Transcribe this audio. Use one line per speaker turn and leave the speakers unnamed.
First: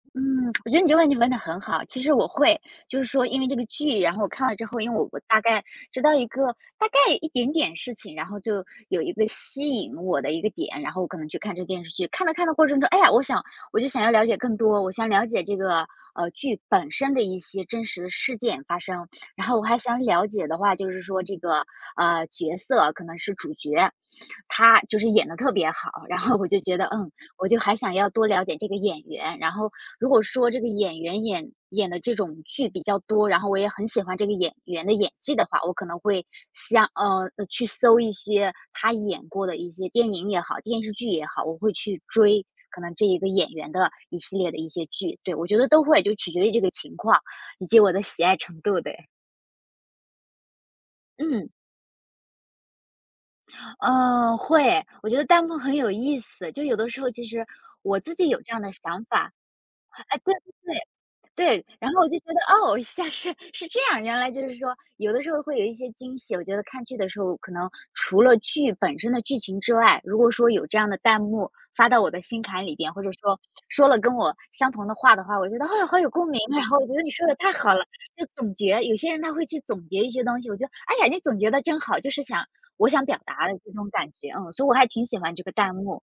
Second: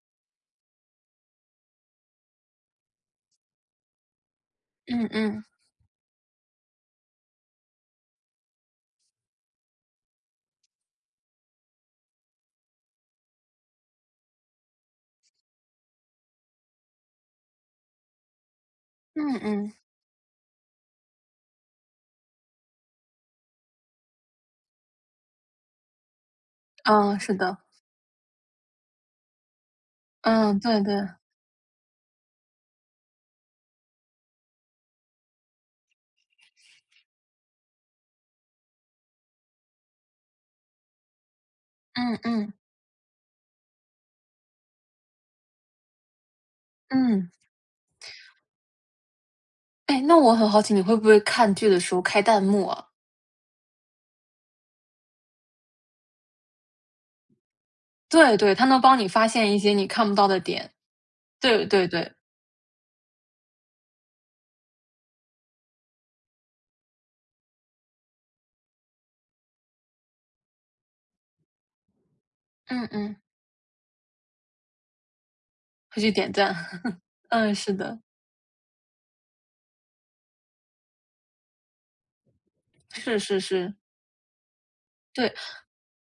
嗯，我觉得你这个问题问得很好。其实我会，就是说因为这个剧，然后看了之后，因为
嗯
我我大
嗯。
概知道一个大概一点点事情，然后就有一个吸引我的一个点，然后我可能去看这个电视剧。看的看的过程中，唉呀，我想我就想要了解更多，我想了解这个，呃，剧本身的一些真实的事件发生。
嗯
然后我
嗯。
还想了解的话，就是说这个，呃，角色可能是主角，他就是演得特别好，然后我就觉得，嗯，
嗯，是
我就
的。
还想要多了解这个演员。然后，如果说
嗯，
这个
对
演
对。
员，演演得这种剧比较多，然后我也很喜欢这个演员的演技的话，我可能会，想呃，去搜一些他演过的一些电影也好，电视剧也好，我会去
嗯
追，
嗯。
可能这一个演员的一系列的一些剧。对，我觉得都会，就取决于这个情况，
嗯。
以及我的喜爱程度的哎。
诶，那我很好奇，你会不会
嗯。
看剧的时候开弹幕啊？
嗯，会。我觉得弹幕很有意思。就有的时候，其实，我自己
对
有这
对，
样
它
的
能帮
想
你发
法，
现一些你看不
哎，
到
对
的
对
点。
对。对，
对对
然后我
对。
就觉得，哦，现在是是这样，原来就是说，有的时候会有一些惊喜。我觉得看剧的时候可能，除了剧本身的剧情之外，如果说有这样的弹幕，发到我的心坎里
嗯
边，或者
嗯。
说，说了跟我相同的话的话，我觉得，啊，好
会
有
去
共
点
鸣。
赞。
然后我觉得 你说的太
嗯，是
好了，
的。
就总结，有些人他会去总结一些东西，我觉得，哎呀，你总结得真好，就是想我想
是
表
是
达的那
是。
种感觉。嗯，所以我还挺喜
对。
欢这个弹幕。